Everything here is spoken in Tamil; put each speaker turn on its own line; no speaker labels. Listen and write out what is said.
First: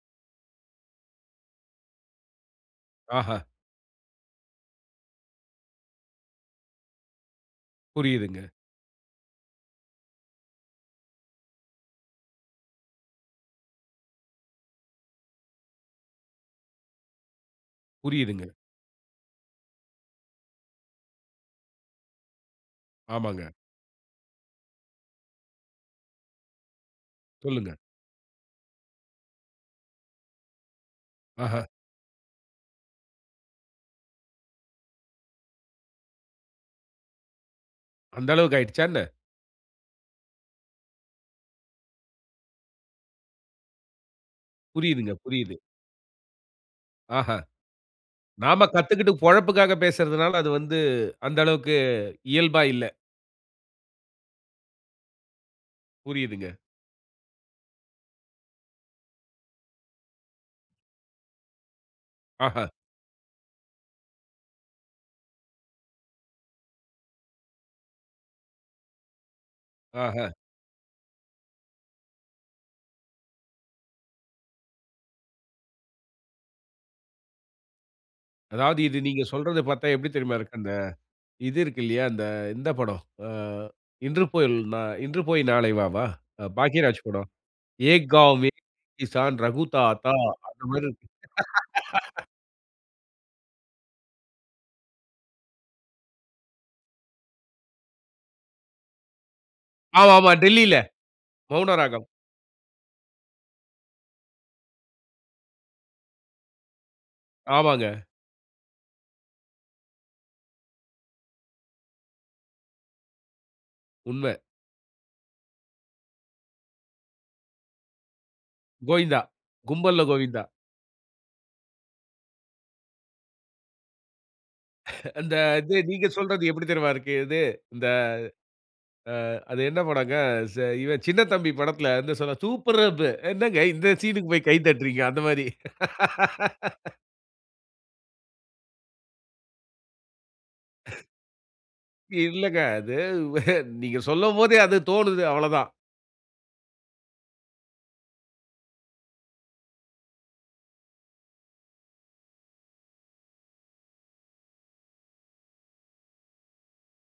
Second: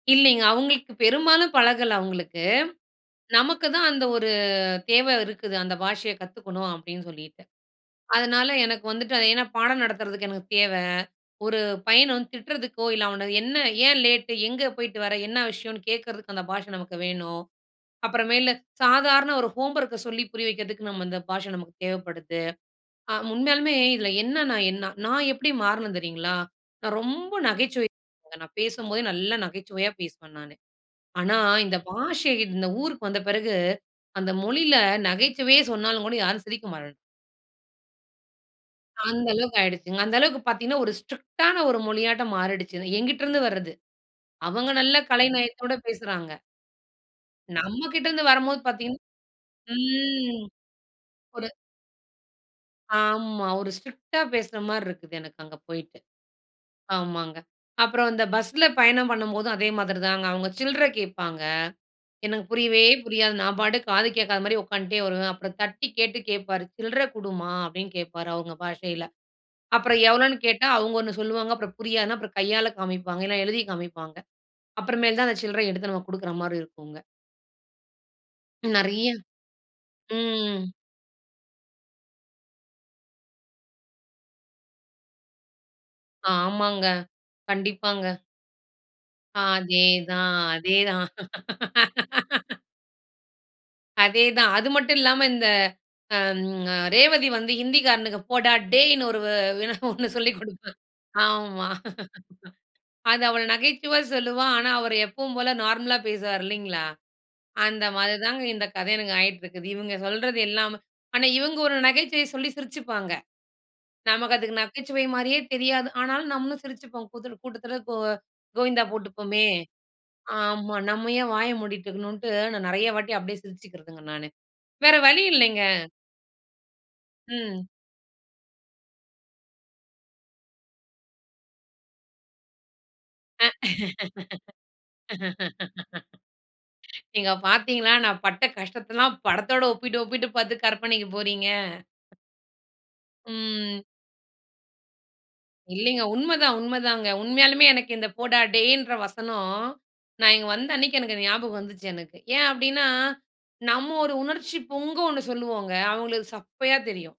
இல்லிங்க. அவுங்களுக்கு பெரும்பாலும் பழகல அவுங்களுக்கு.
ஆஹா.
நமக்கு தான் அந்த ஒரு தேவ இருக்குது, அந்த பாஷைய கத்துக்கணும் அப்டின் சொல்லிட்டு.
புரியிதுங்க.
அதனால எனக்கு வந்துட்டு அது ஏன்னா பாடம் நடத்துறதுக்கு எனக்கு தேவ. ஒரு பையன வந்து திட்றதுக்கோ, இல்ல அவன என்ன, ஏன் லேட்டு. எங்க போய்ட்டு வர, என்ன விஷயன்னு கேக்குறதுக்கு அந்த பாஷ நமக்கு வேணும். அப்புறமேலு
புரியிதுங்க.
சாதாரண ஒரு ஹோம்வொர்க்க சொல்லி புரிய வைக்கிறதுக்கு, நம்ம அந்த பாஷை நமக்கு தேவப்படுது. ஆ
ஆமாங்க.
உண்மையாலுமே இதுல என்ன நான் என்னா நான் எப்டி மாறுனேன் தெரியுங்களா? நான் ரொம்ப
சொல்லுங்க.
நகைச்சுவை [unintelligible] நான் பேசும்போதே நல்லா நகைச்சுவையா பேசுவேன் நானு .ஆனா,
ஆஹா.
இந்த பாஷை இந்த ஊருக்கு வந்த பிறகு அந்த மொழில நகைச்சுவையே சொன்னாலும் கூட யாரும் சிரிக்க மாட்டன்.
அந்த அளவுக்கு ஆயிடுச்சா என்ன?
அந்த அளவுக்கு ஆயிடுச்சுங்க. அந்த அளவுக்கு பாத்தீங்கன்னா, ஒரு ஸ்ட்ரிக்டான ஒரு மொழியாட்ட மாறிடுச்சு. என்கிட்டருந்து வர்றது அவங்க நல்ல
புரியிதுங்க. புரியிது.
கலைநயத்தோட பேசுறாங்க.
ஆஹ.
நம்ம கிட்ட இருந்து வரம்போது
நாம
பாத்தீங்கன்னா
கத்துக்கிட்டு பொழப்புக்காக பேசுறதுனால,
ம்,
அது வந்து அந்த
ஒரு
அளவுக்கு இயல்பா இல்ல.
ஆமா, ஒரு ஸ்ட்ரிக்ட்டா பேசுற மாரி இருக்குது எனக்கு அங்க போய்ட்டு.
புரியிதுங்க.
ஆமாங்க, அப்புறம் இந்த பஸ்ல பயணம் பண்ணும்போதும் அதே மாதிரிதாங்க. அவுங்க சில்ற கேட்பாங்க, எனக்கு
ஆஹ.
புரியவே புரியாது. நான் பாட்டுக்கு காது கேக்காத மாரி உக்காந்ட்டே வருவேன். அப்புறம் தட்டி கேட்டு கேட்பாரு, "சில்றை குடும்மா" அப்டின்னு கேப்பாரு அவுங்க பாஷையில. அப்புறம்
ஆஹ.
எவ்வளோன்னு கேட்டா அவுங்க ஒண்ணு சொல்லுவாங்க. அப்புறம் புரியாதுனா அப்புறம் கையால காமிப்பாங்க இல்லனா எழுதி காமிப்பாங்க, அப்புறமேல் தான் அந்த சில்ற எடுத்து நம்ம குடுக்குற மாரி இருக்குங்க.
அதாவது இது
நெறைய
நீங்க சொல்றத பாத்தா எப்டி தெரியுமா இருக்கு
ம்.
அந்த, இது இருக்கு இல்லயா. அந்த இந்த படம் அ இன்று போல் நா இன்று போய் நாளை வ வா? அ
ஆமாங்க,
பாக்கியராஜ் படம்
கண்டிப்பாங்க.
"ஏக் காவ்மே கிஸான் ரகு தாத்தா"
அதேதான்
அந்த மாரி இருக்கு
அதேதான் அதேதான்! அது மட்டும் இல்லாம இந்த அம் "அ ரேவதி வந்து ஹிந்திகாரனுக்கு போடா டேய்ன்னு ஒரு வ என்ன ஒண்ணு
ஆமா ஆமா
சொல்லிக் கொடுப்பா",
டெல்லில,
ஆமா.
மௌன ராகம்.
அது அவள் நகைச்சுவையா சொல்லுவா, ஆனா, அவரு எப்பவும் போல நார்மலா பேசுவார் இல்லைங்களா, அந்த
ஆமாங்க.
மாரி தாங்க இந்த கத எனக்கு ஆயிட்ருக்குது. இவுங்க சொல்றது எல்லாமே ஆனா இவுங்க ஒரு நகைச்சுவைய சொல்லி சிரிச்சுப்பாங்க,
உண்ம.
நமக்கு அதுக்கு நகைச்சுவை மாரியே தெரியாது, ஆனாலும் நம்மளும் சிரிச்சுப்போம், கூதல கூட்டத்ல கோ கோயிந்தா
கோயிந்தா,
போட்டுப்போமே,
கும்பல்ல கோவிந்தா.
ஆமா நம்ம ஏன் வாய மூடிட்டுருக்கணுன்ட்டு நான் நெறைய வாட்டி அப்டியே சிரிச்சுக்கிறதுங்க, நானு வேற வழி
அந்த
இல்லைங்க.
இது நீங்க சொல்றது எப்புடி தெரியுமா இருக்கு இது,
ம்.
இந்த அ அது என்ன படங்க ச இவன் சின்னத்தம்பி படத்ல வந்து சொல்வா "சூப்பர் அப்பு" "என்னங்க இந்த சீனுக்கு போய் கை தட்டுறீங்க!" அந்த மாரி.
அ நீங்க பாத்தீங்களா, நான் பட்ட கஷ்டத்தல்லாம் படத்தோட ஒப்பிட்டு ஒப்பிட்டு பாத்து கற்பனைக்கு போறீங்க.
இல்லங்க. அது
ம்.
நீங்க சொல்லும்போதே அது தோணுது அவ்வளதான்.
இல்லிங்க. உண்மதான் உண்மதாங்க உண்மையாலுமே எனக்கு இந்த 'போடா டேய்'ன்ற வசனம் நான் இங்க வந்த அன்னைக்கு எனக்கு அது ஞாபகம் வந்துச்சு எனக்கு. ஏன் அப்டின்னா, நம்ம ஒரு உணர்ச்சி பொங்க ஒண்ணு சொல்லுவோங்க, அவுங்களுக்கு சப்பையா தெரியும்.